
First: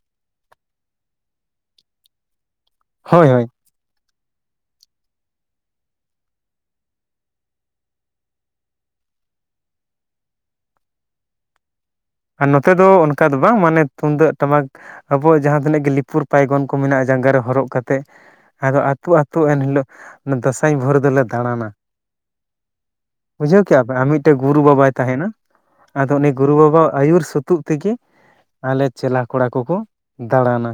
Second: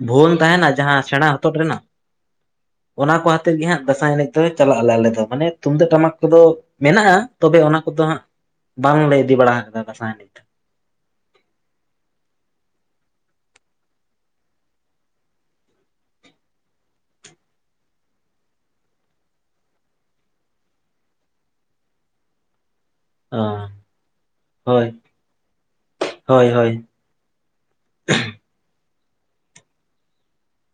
ᱵᱷᱩᱣᱟᱹᱝ ᱛᱟᱦᱮᱱᱟ ᱡᱟᱦᱟᱸ ᱥᱮᱲᱟ ᱦᱚᱛᱚᱫ ᱨᱮᱱᱟᱜ ᱚᱱᱟ ᱠᱚ ᱦᱳᱭ ᱦᱳᱭ ᱦᱟᱛᱮᱫ ᱜᱮ ᱦᱟᱸᱜ ᱫᱟᱥᱟᱸᱭ ᱮᱱᱮᱡ ᱫᱚ ᱪᱟᱞᱟᱜ ᱟᱞᱮ ᱟᱞᱮ ᱫᱚ ᱢᱟᱱᱮ ᱛᱩᱢᱫᱟᱹᱜ ᱴᱟᱢᱟᱠ ᱠᱚᱫᱚ ᱢᱮᱱᱟᱜᱼᱟ ᱛᱚᱵᱮ ᱚᱱᱟ ᱠᱚᱫᱚ ᱦᱟᱸᱜ ᱵᱟᱝᱞᱮ ᱤᱫᱤ ᱵᱟᱲᱟ ᱠᱟᱫᱟ ᱫᱟᱥᱟᱸᱭ ᱱᱤᱛ ᱟᱨ ᱱᱚᱛᱮ ᱫᱚ ᱚᱱᱠᱟ ᱫᱚ ᱵᱟᱝ ᱢᱟᱱᱮ ᱛᱩᱢᱫᱟᱹᱜ ᱴᱟᱢᱟᱠ ᱟᱵᱚᱣᱟᱜ ᱡᱟᱦᱟᱸ ᱛᱤᱱᱟᱹᱜ ᱜᱮ ᱞᱤᱯᱩᱨ ᱯᱟᱭᱜᱚᱱ ᱠᱚ ᱢᱮᱱᱟᱜᱼᱟ ᱡᱟᱸᱜᱟ ᱨᱮ ᱦᱚᱨᱚᱜ ᱠᱟᱛᱮᱫᱼᱼ ᱟᱫᱚ ᱟᱹᱛᱩ ᱟᱹᱛᱩ ᱮᱱᱦᱤᱞᱚᱜ ᱫᱟᱥᱟᱸᱭ ᱵᱷᱩᱨ ᱫᱚᱞᱮ ᱫᱟᱲᱟᱱᱟ। ᱚ ᱵᱩᱡᱷᱟᱹᱣ ᱠᱮᱜ ᱟᱯᱮ ᱟᱨ ᱢᱤᱫᱴᱮᱡ ᱜᱩᱨᱩ ᱦᱳᱭ ᱵᱟᱵᱟᱭ ᱛᱟᱦᱮᱱᱟ ᱟᱫᱚ ᱩᱱᱤ ᱦᱳᱭ ᱜᱩᱨᱩ ᱦᱳᱭ ᱵᱟᱵᱟ ᱟᱹᱭᱩᱨ ᱥᱟᱹᱛᱩᱜ ᱛᱮᱜᱮ ᱟᱞᱮ ᱪᱮᱞᱟ ᱠᱚᱲᱟ ᱠᱚᱠᱚ ᱫᱟᱲᱟᱱᱟ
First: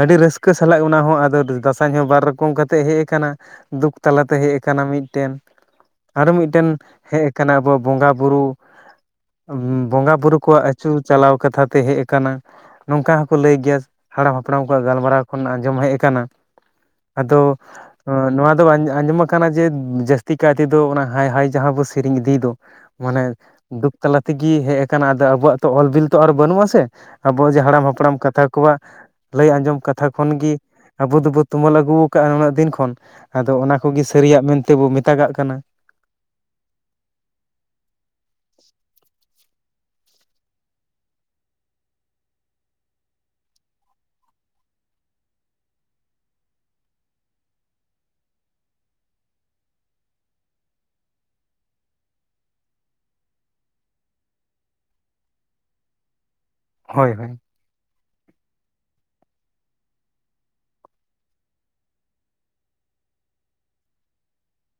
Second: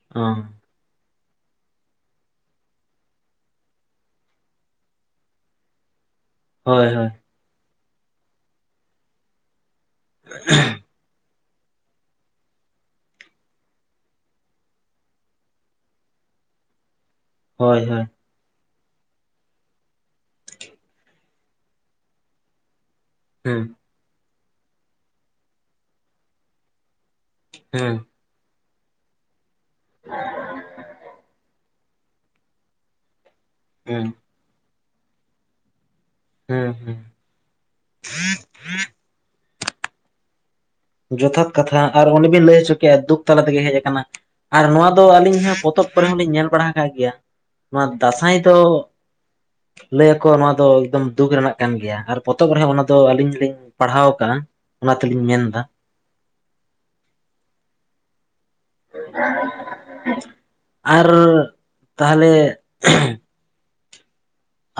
ᱟᱹᱰᱤ ᱚ ᱨᱟᱹᱥᱠᱟᱹᱼᱼ ᱥᱟᱞᱟᱜ ᱚᱱᱟ ᱦᱚᱸ ᱟᱫᱚ ᱫᱟᱥᱟᱸᱭ ᱦᱚᱸ ᱵᱟᱨ ᱨᱚᱠᱚᱢ ᱠᱟᱛᱮᱫ ᱦᱮᱡ ᱟᱠᱟᱱᱟ ᱫᱩᱠ ᱛᱟᱞᱟ ᱛᱮ ᱦᱮᱡ ᱟᱠᱟᱱᱟ ᱢᱤᱫᱴᱮᱱ ᱟᱨᱚ ᱢᱤᱫᱴᱟᱝ ᱦᱳᱭ ᱦᱳᱭ ᱦᱮᱡ ᱟᱠᱟᱱᱟ ᱟᱵᱚ ᱵᱚᱸᱜᱟᱼᱵᱩᱨᱩ ᱩᱸ ᱵᱚᱸᱜᱟ ᱵᱩᱨᱩ ᱠᱚᱣᱟᱜ ᱟᱹᱪᱩ ᱪᱟᱞᱟᱣ ᱠᱟᱛᱷᱟ ᱛᱮ ᱦᱮᱡ ᱟᱠᱟᱱᱟᱼᱼ ᱱᱚᱝᱠᱟ ᱦᱚᱸᱠᱚ ᱞᱟᱹᱭ ᱜᱮᱭᱟ ᱦᱟᱲᱟᱢ ᱦᱟᱯᱲᱟᱢ ᱠᱚᱣᱟᱜ ᱜᱟᱞᱢᱟᱨᱟᱣ ᱠᱷᱚᱱ ᱟᱡᱚᱢ ᱦᱮᱡ ᱟᱠᱟᱱᱟ ᱟᱫᱚ ᱦᱳᱭ ᱦᱳᱭ ᱱᱚᱣᱟ ᱫᱚ ᱟᱸᱡᱚᱢ ᱟᱠᱟᱱᱟ ᱡᱮ ᱡᱟᱹᱥᱛᱤ ᱠᱟᱭ ᱛᱮᱫᱚ ᱚᱱᱟ ᱦᱟᱭ ᱦᱟᱭ ᱡᱟᱦᱟᱸ ᱵᱚ ᱥᱮᱨᱮᱧ ᱤᱫᱤᱭ ᱫᱚ ᱢᱟᱱᱮ ᱦᱩᱸ ᱫᱩᱠ ᱛᱟᱞᱟ ᱛᱮᱜᱮ ᱦᱮᱡ ᱟᱠᱟᱱᱟ ᱟᱫᱚ ᱟᱵᱚᱣᱟᱜ ᱛᱚ ᱚᱞ ᱵᱤᱞ ᱛᱚ ᱟᱨ ᱵᱟᱹᱱᱩᱜ ᱟ ᱥᱮ ᱟᱵᱚᱣᱟᱜ ᱡᱮ ᱦᱟᱲᱟᱢ ᱦᱩᱸ ᱦᱟᱯᱲᱟᱢ ᱠᱟᱛᱷᱟ ᱠᱚᱣᱟᱜ ᱞᱟᱹᱭ ᱟᱸᱡᱚᱢ ᱠᱟᱛᱷᱟ ᱠᱷᱚᱱᱜᱮ ᱟᱵᱚ ᱫᱚᱵᱚ ᱛᱩᱢᱟᱹᱞ ᱟᱹᱜᱩ ᱠᱟᱜᱼᱟ ᱩᱱᱟᱹᱜ ᱫᱤᱱ ᱠᱷᱚᱱ ᱟᱫᱚ ᱚᱱᱟ ᱠᱚᱜᱮ ᱦᱩᱸ ᱥᱟᱹᱨᱤᱭᱟᱜ ᱢᱮᱱᱛᱮᱵᱚ ᱢᱮᱛᱟᱜᱟᱜ ᱠᱟᱱᱟ ᱦᱮᱸ ᱦᱮᱸ ᱡᱚᱛᱷᱟᱛ ᱠᱟᱛᱷᱟ ᱟᱨ ᱚᱱᱮ ᱵᱤᱱ ᱞᱟᱹᱭ ᱦᱚᱪᱚ ᱠᱮᱫ ᱫᱩᱠ ᱛᱟᱞᱟ ᱛᱮᱜᱮ ᱦᱮᱡ ᱟᱠᱟᱱᱟ ᱟᱨ ᱱᱚᱣᱟ ᱫᱚ ᱟᱹᱞᱤᱧ ᱦᱚᱸ ᱯᱚᱛᱚᱵ ᱠᱚᱨᱮ ᱦᱚᱸᱞᱤᱧ ᱧᱮᱞ ᱵᱟᱲᱟ ᱟᱠᱟᱫ ᱜᱮᱭᱟ ᱱᱚᱣᱟ ᱫᱟᱸᱥᱟᱭ ᱫᱚ ᱞᱟᱹᱭᱟᱠᱚ ᱱᱚᱣᱟ ᱫᱚ ᱮᱠᱫᱚᱢ ᱫᱩᱠ ᱨᱮᱱᱟᱜ ᱠᱟᱱ ᱜᱮᱭᱟ ᱟᱨ ᱯᱚᱛᱚᱵ ᱨᱮᱦᱚᱸ ᱚᱱᱟ ᱫᱚ ᱟᱹᱞᱤᱧ ᱞᱤᱧ ᱯᱟᱲᱦᱟᱣ ᱟᱠᱟᱜᱼᱟ ᱚᱱᱟ ᱛᱮᱞᱤᱧ ᱢᱮᱱ ᱫᱟ ᱦᱳᱭ ᱦᱳᱭ ᱟᱨ ᱛᱟᱞᱦᱮ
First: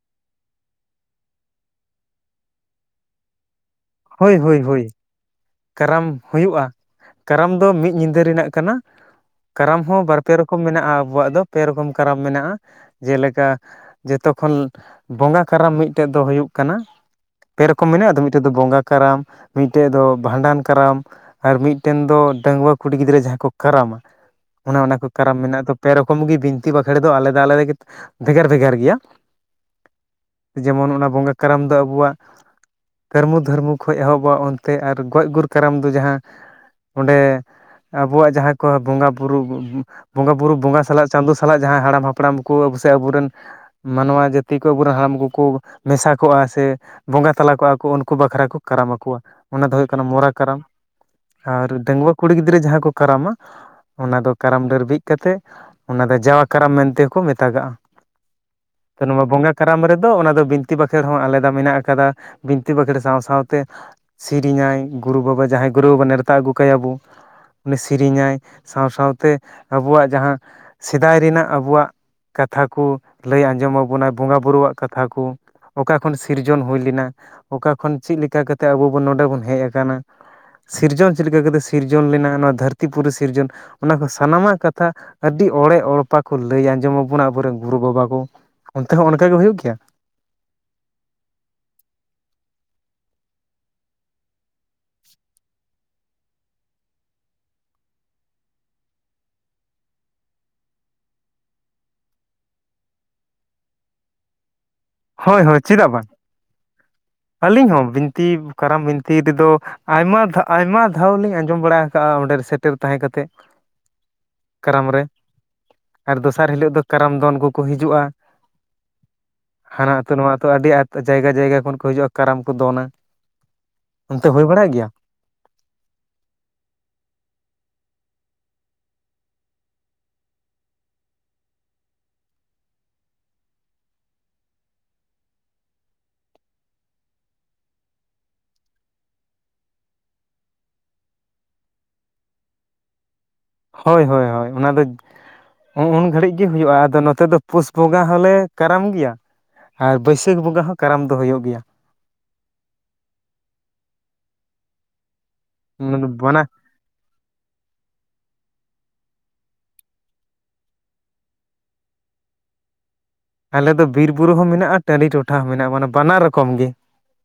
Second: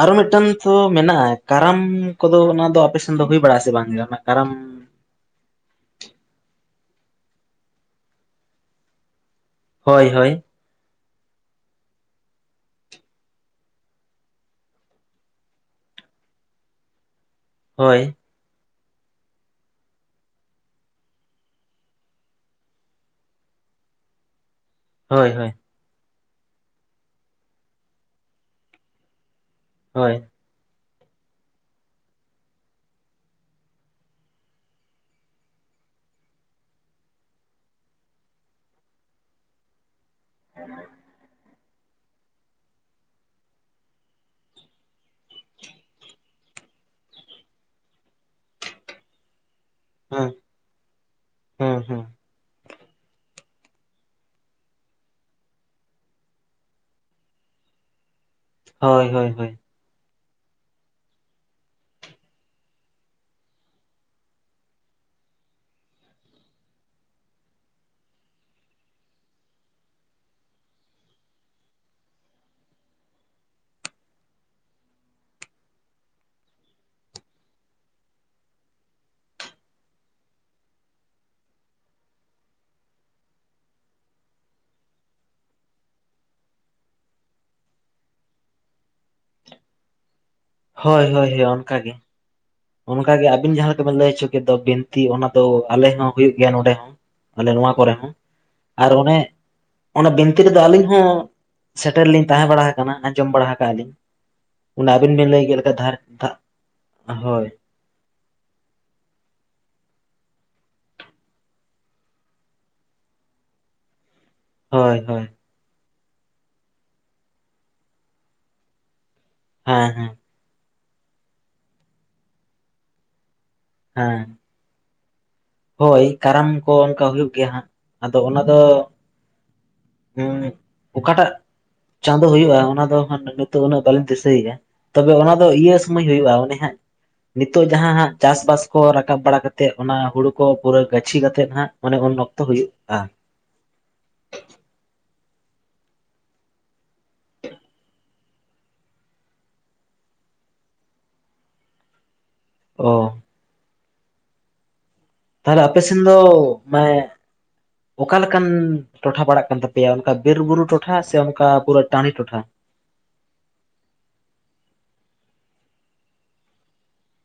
ᱟᱨᱚ ᱢᱤᱫᱴᱟᱝ ᱛᱚ ᱢᱮᱱᱟᱜᱼᱟ ᱠᱟᱨᱟᱢ ᱠᱚᱫᱚ ᱚᱱᱟ ᱫᱚ ᱟᱯᱮᱥᱮᱱ ᱫᱚ ᱦᱩᱭ ᱵᱟᱲᱟᱜ ᱟ ᱥᱮ ᱵᱟᱝᱟ ᱚᱱᱟ ᱦᱳᱭ ᱠᱟᱨᱟᱢ? ᱦᱳᱭ ᱦᱳᱭ ᱠᱟᱨᱟᱢ ᱦᱩᱭᱩᱜᱼᱟ, ᱠᱟᱨᱟᱢ ᱫᱚ ᱢᱤᱫ ᱧᱤᱫᱟᱹ ᱨᱮᱱᱟᱜ ᱠᱟᱱᱟ, ᱠᱟᱨᱟᱢ ᱦᱚᱸ ᱦᱳᱭ ᱵᱟᱨ ᱦᱳᱭ ᱯᱮ ᱠᱚ ᱢᱮᱱᱟᱜᱼᱟ ᱟᱵᱚᱣᱟᱜ ᱫᱚ ᱯᱮ ᱨᱚᱠᱚᱢ ᱠᱟᱨᱟᱯ ᱢᱮᱱᱟᱜᱼᱟ, ᱡᱮᱞᱮᱠᱟ ᱡᱚᱛᱚ ᱠᱷᱚᱱ ᱵᱚᱸᱜᱟ ᱠᱟᱨᱟᱢ ᱢᱤᱫᱴᱮᱱ ᱫᱚ ᱦᱩᱭᱩᱜ ᱠᱟᱱᱟ, ᱯᱮ ᱨᱚᱠᱚᱢ ᱦᱳᱭ ᱢᱮᱱᱟᱜ ᱟᱛᱚ, ᱢᱤᱫᱴᱮᱡ ᱫᱚ ᱵᱚᱸᱜᱟ ᱠᱟᱨᱟᱢ ᱢᱤᱫᱴᱮᱡ ᱫᱚ ᱵᱷᱟᱸᱰᱟᱱ ᱠᱟᱨᱟᱢ ᱟᱨ ᱢᱤᱫᱴᱮᱱ ᱫᱚ ᱰᱟᱹᱟᱹᱜᱣᱟᱹ ᱠᱩᱲᱤ ᱜᱤᱫᱽᱨᱟᱹ ᱡᱟᱦᱟᱸ ᱠᱚ ᱠᱟᱨᱟᱢᱟ᱾ ᱚᱱᱮ ᱚᱱᱟ ᱠᱚ ᱦᱳᱭ ᱠᱟᱨᱟᱢ ᱦᱳᱭ ᱢᱮᱱᱟᱜᱼᱟ ᱛᱚ ᱯᱮ ᱨᱚᱠᱚᱢ ᱜᱮ ᱵᱤᱱᱛᱤ ᱵᱟᱠᱷᱲ ᱫᱚ ᱟᱞᱮ ᱫᱚ ᱟᱞᱮ ᱫᱚ ᱵᱷᱮᱜᱟᱨ ᱵᱷᱮᱜᱟᱨ ᱜᱮᱭᱟ᱾ ᱦᱳᱭ᱾ ᱡᱮᱢᱚᱱ ᱚᱱᱟ ᱵᱚᱸᱜᱟ ᱠᱟᱨᱟᱢ ᱫᱚ ᱟᱵᱚᱣᱟᱜ ᱠᱟᱹᱨᱢᱩ ᱫᱷᱟᱹᱨᱢᱩ ᱠᱷᱚᱱ ᱮᱦᱚᱵᱼᱟ, ᱚᱱᱛᱮ ᱟᱨ ᱜᱚᱡ ᱜᱩᱨ ᱠᱟᱨᱟᱢ ᱫᱚ ᱡᱟᱦᱟᱸ ᱚᱸᱰᱮ ᱟᱵᱚᱣᱟᱜ ᱡᱟᱦᱟᱸ ᱠᱚᱣᱟᱜ ᱵᱚᱸᱜᱟ ᱵᱩᱨᱩ ᱵᱚᱸᱜᱟ ᱵᱩᱨᱩ ᱵᱚᱸᱜᱟ ᱥᱟᱞᱟᱜ ᱪᱟᱸᱫᱚ ᱥᱟᱞᱟᱜ ᱡᱟᱦᱟᱸ ᱦᱟᱲᱟᱢ ᱦᱟᱯᱲᱟᱢ ᱠᱚ ᱥᱮ ᱟᱵᱩᱨᱮᱱ ᱢᱟᱱᱣᱟ ᱡᱟᱹᱛᱤ ᱠᱚ ᱟᱵᱚᱨᱮᱱ ᱦᱟᱲᱟᱢ ᱠᱚᱠᱚ ᱢᱮᱥᱟ ᱠᱚᱜᱼᱟ, ᱥᱮ ᱵᱚᱸᱜᱟ ᱛᱟᱞᱟ ᱠᱚᱜᱼᱟ ᱠᱚ ᱩᱱᱠᱩ ᱵᱟᱠᱷᱨᱟ ᱠᱚ ᱠᱟᱨᱟᱢ ᱟᱠᱚᱣᱟ᱾ ᱚᱱᱟ ᱫᱚ ᱦᱩᱭᱩᱜ ᱠᱟᱱᱟ ᱦᱮᱸ ᱢᱚᱨᱟ ᱠᱟᱨᱟᱢ, ᱟᱨ ᱦᱮᱸ ᱦᱮᱸ ᱰᱟᱺᱝᱜᱩᱣᱟᱹ ᱠᱩᱲᱤ ᱜᱤᱫᱽᱨᱟᱹ ᱡᱟᱦᱟᱸ ᱠᱚ ᱠᱟᱨᱟᱢᱟ, ᱚᱱᱟ ᱫᱚ ᱠᱟᱨᱟᱢ ᱰᱟᱹᱨ ᱵᱤᱫ ᱠᱟᱛᱮ, ᱚᱱᱟ ᱫᱚ ᱡᱟᱣᱟ ᱠᱟᱨᱟᱢ ᱢᱮᱱᱛᱮᱠᱚ ᱢᱮᱛᱟᱜᱟᱜᱼᱟ᱾ ᱛᱚ ᱦᱳᱭ ᱱᱚᱣᱟ ᱦᱳᱭ ᱵᱚᱸᱜᱟ ᱦᱳᱭ ᱠᱟ ᱠᱟᱨᱟᱢ ᱨᱮᱫᱚ ᱚᱱᱟ ᱫᱚ ᱵᱤᱱᱛᱤ ᱵᱟᱸᱠᱷᱮᱲ ᱦᱚᱸ ᱟᱞᱟᱫᱟ ᱢᱮᱱᱟᱜ ᱠᱟᱫᱟ, ᱵᱤᱱᱛᱤ ᱵᱟᱸᱠᱷᱮᱬ ᱥᱟᱶ-ᱥᱟᱶᱛᱮ, ᱥᱮᱨᱮᱧᱟᱭ ᱜᱩᱨᱩ ᱵᱟᱵᱟ ᱡᱟᱦᱟᱸᱭ ᱜᱩᱨᱩ ᱵᱟᱵᱟ ᱱᱮᱨᱛᱟ ᱟᱹᱜᱩ ᱠᱟᱭᱟ ᱵᱚᱱ ᱩᱱᱤ ᱥᱮᱨᱮᱧᱟᱭ ᱥᱟᱶ-ᱥᱟᱶᱛᱮ ᱟᱵᱚᱣᱟᱜ ᱡᱟᱦᱟᱸ ᱥᱮᱫᱟᱭ ᱨᱮᱱᱟᱜ ᱟᱵᱚᱣᱟᱜ ᱠᱟᱛᱷᱟ ᱠᱩ ᱞᱟᱹᱭ ᱟᱸᱡᱚᱢ ᱟᱵᱚᱱᱟᱭ ᱵᱚᱸᱜᱟ ᱵᱩᱨᱩᱣᱟᱜ ᱠᱟᱛᱷᱟ ᱠᱩ᱾ ᱚᱠᱟ ᱠᱷᱚᱱ ᱥᱤᱨᱡᱚᱱ ᱦᱩᱭ ᱞᱮᱱᱟ, ᱚᱠᱟ ᱠᱷᱚᱱ ᱪᱮᱫ ᱞᱮᱠᱟ ᱠᱟᱛᱮᱫ ᱟᱵᱚ ᱵᱚᱱ ᱱᱚᱰᱮ ᱵᱚᱱ ᱦᱮᱡ ᱠᱟᱱᱟ, ᱥᱤᱨᱡᱚᱱ ᱪᱮᱫ ᱞᱮᱠᱟ ᱠᱟᱛᱮᱫ ᱥᱤᱨᱡᱚᱱ ᱞᱮᱱᱟ ᱱᱚᱣᱟ ᱫᱷᱟᱹᱨᱛᱤ ᱯᱩᱨᱤ ᱥᱤᱨᱡᱚᱱ ᱚᱱᱟ ᱠᱚ ᱥᱟᱱᱟᱢᱟᱜ ᱠᱟᱛᱷᱟ ᱟᱹᱰᱤ ᱚᱲᱮ ᱚᱲᱯᱟ ᱠᱚ ᱞᱟᱹᱭ ᱟᱸᱡᱚᱢ ᱟᱵᱚᱱᱟ ᱟᱵᱚ ᱨᱮᱱ ᱜᱩᱨᱩ ᱵᱟᱵᱟ ᱠᱚ᱾ ᱚᱱᱛᱮ ᱦᱚᱸ ᱚᱱᱠᱟ‌ ᱜᱮ ᱦᱩᱭᱩᱜ ᱜᱮᱭᱟ? ᱦᱳᱭ ᱦᱳᱭ ᱦᱳᱭ ᱚᱱᱠᱟ ᱜᱮ᱾ ᱚᱱᱠᱟᱜᱮ ᱟᱵᱤᱱ ᱡᱟᱦᱟᱸ ᱞᱮᱠᱟᱵᱤᱱ ᱞᱟᱹᱭ ᱦᱚᱪᱚ ᱠᱮᱫ ᱫᱚ ᱵᱤᱱᱛᱤ ᱚᱱᱟ ᱫᱚ ᱟᱞᱮ ᱦᱚᱸ ᱦᱩᱭᱩᱜ ᱜᱮᱭᱟ ᱱᱚᱸᱰᱮ ᱦᱚᱸ᱾ ᱟᱞᱮ ᱱᱚᱣᱟ ᱠᱚᱨᱮ ᱦᱚᱸ ᱟᱨ ᱚᱱᱮ ᱚᱱᱟ ᱵᱤᱱᱛᱤ ᱨᱮᱫᱚ ᱟᱹᱞᱤᱧ ᱦᱚᱸ ᱥᱮᱴᱮᱨ ᱞᱤᱧ ᱛᱟᱦᱮᱸ ᱵᱟᱲᱟ ᱠᱟᱱᱟ ᱟᱸᱡᱚᱢ ᱵᱟᱲᱟ ᱠᱟᱜᱼᱟ ᱞᱤᱧ᱾ ᱚᱱᱟ ᱟᱵᱤᱱ ᱵᱤᱱ ᱦᱳᱭ ᱞᱟᱹᱭ ᱦᱳᱭ ᱠᱮᱫ ᱞᱮᱠᱟ ᱫᱷᱟᱨ ᱫᱷᱟᱜ ᱦᱳᱭ᱾ [unintelligible] ᱛᱤ ᱠᱟᱨᱟᱢ ᱵᱤᱱᱛᱤ ᱨᱮᱫᱚ ᱟᱭᱢᱟ ᱫᱷᱟ ᱟᱭᱢᱟ ᱫᱷᱟᱣ ᱞᱤᱧ ᱟᱸᱡᱚᱢ ᱵᱟᱲᱟ ᱠᱟᱜᱼᱟ ᱚᱸᱰᱮ ᱥᱮᱴᱮᱨ ᱛᱟᱦᱮᱸ ᱠᱟᱛᱮ᱾ ᱠᱟᱨᱟᱢ ᱦᱳᱭ ᱨᱮ ᱦᱳᱭ ᱟᱨ ᱫᱚᱥᱟᱨ ᱦᱤᱞᱳᱜ ᱫᱚ ᱠᱟᱨᱟᱢ ᱫᱚᱱ ᱠᱚᱠᱚ ᱦᱤᱡᱩᱜᱼᱟ᱾ ᱦᱮᱸ ᱦᱟᱱᱟ ᱟᱹᱛᱩ‌ ᱦᱮᱸ ᱱᱚᱣᱟ ᱟᱹᱛᱩ ᱟᱹᱰᱤ ᱡᱟᱭᱜᱟ ᱡᱟᱭᱜᱟ ᱠᱷᱚᱱ ᱠᱚ ᱦᱤᱡᱩᱜᱼᱟ ᱠᱟᱨᱟᱢ ᱠᱚ ᱫᱚᱱᱟ᱾ ᱦᱮᱸ ᱚᱱᱛᱮ ᱦᱩᱭ ᱵᱟᱲᱟᱜ ᱜᱮᱭᱟ? ᱦᱳᱭ ᱠᱟᱨᱟᱢ ᱠᱚ ᱚᱝᱠᱟ ᱦᱩᱭᱩᱜ ᱜᱮᱭᱟ ᱦᱟᱸᱜ, ᱟᱫᱚ ᱚᱱᱟ ᱫᱚ [unintelligible] ᱚᱠᱟᱴᱟᱜ ᱪᱟᱸᱫᱩ ᱦᱩᱭᱩᱜᱼᱟ, ᱚᱱᱟ ᱫᱚ ᱦᱟᱸᱜ ᱱᱤᱛᱚᱜ ᱩᱱᱟᱹᱜ ᱵᱟᱞᱤᱧ ᱫᱤᱥᱟᱹᱭᱮᱜᱼᱟ᱾ ᱛᱚᱵᱮ ᱚᱱᱟ ᱫᱚ ᱤᱭᱟᱹ ᱥᱚᱢᱳᱭ ᱦᱩᱭᱩᱜ-ᱟ ᱚᱱᱮ ᱦᱟᱸᱜ ᱱᱤᱛᱚᱜ ᱡᱟᱦᱟᱸ ᱦᱟᱸᱜ ᱪᱟᱥᱵᱟᱥ ᱠᱚ ᱨᱟᱠᱟᱵ ᱵᱟᱲᱟ ᱠᱟᱛᱮᱫ ᱚᱱᱟ ᱦᱩᱲᱩ ᱠᱚ ᱯᱩᱨᱟᱹ ᱜᱟᱹᱪᱷᱤ ᱠᱟᱛᱮᱫ ᱦᱟᱸᱜ ᱚᱱᱮ ᱩᱱ ᱚᱠᱛᱚ ᱦᱩᱭᱩᱜ-ᱟ᱾ ᱦᱳᱭ ᱦᱳᱭ ᱦᱳᱭ ᱚᱱᱟ ᱫᱚ ᱩᱸ ᱩᱱ ᱜᱷᱟᱹᱲᱤᱡ ᱜᱤ ᱦᱩᱭᱩᱜ-ᱟ ᱟᱫᱚ ᱱᱚᱛᱮ ᱫᱚ ᱯᱩᱥ ᱵᱚᱸᱜᱟ ᱦᱚᱸᱞᱮ ᱠᱟᱨᱟᱢ ᱜᱤᱭᱟ᱾ ᱟᱨ ᱵᱟᱹᱭᱥᱟᱹᱠᱷ ᱵᱚᱸᱜᱟ ᱦᱚᱸ ᱠᱟᱨᱟᱢ ᱫᱚ ᱦᱩᱭᱩᱜ ᱜᱮᱭᱟ᱾ ᱚ ᱛᱟᱞᱦᱮ ᱟᱯᱮ ᱚᱱᱟ ᱥᱮᱱ ᱫᱚ ᱵᱟᱱᱟ ᱢᱟᱱᱮ ᱚᱠᱟ ᱞᱮᱠᱟᱱ ᱴᱚᱴᱷᱟ ᱯᱟᱲᱟᱜ ᱠᱟᱱ ᱛᱟᱯᱮᱭᱟ ᱚᱱᱠᱟ ᱵᱤᱨ ᱵᱩᱨᱩ ᱴᱚᱴᱷᱟ ᱥᱮ ᱚᱱᱠᱟ ᱯᱩᱨᱟᱹ ᱴᱟᱺᱰᱤ ᱴᱚᱴᱷᱟ? ᱟᱞᱮ ᱫᱚ ᱵᱤᱨ ᱵᱩᱨᱩ ᱦᱚᱸ ᱢᱮᱱᱟᱜ-ᱟ ᱴᱟᱺᱰᱤ ᱴᱚᱴᱷᱟ ᱦᱚᱸ ᱢᱮᱱᱟᱜ-ᱟ ᱢᱟᱱᱮ ᱵᱟᱱᱟᱨ ᱨᱚᱠᱚᱢ ᱜᱮ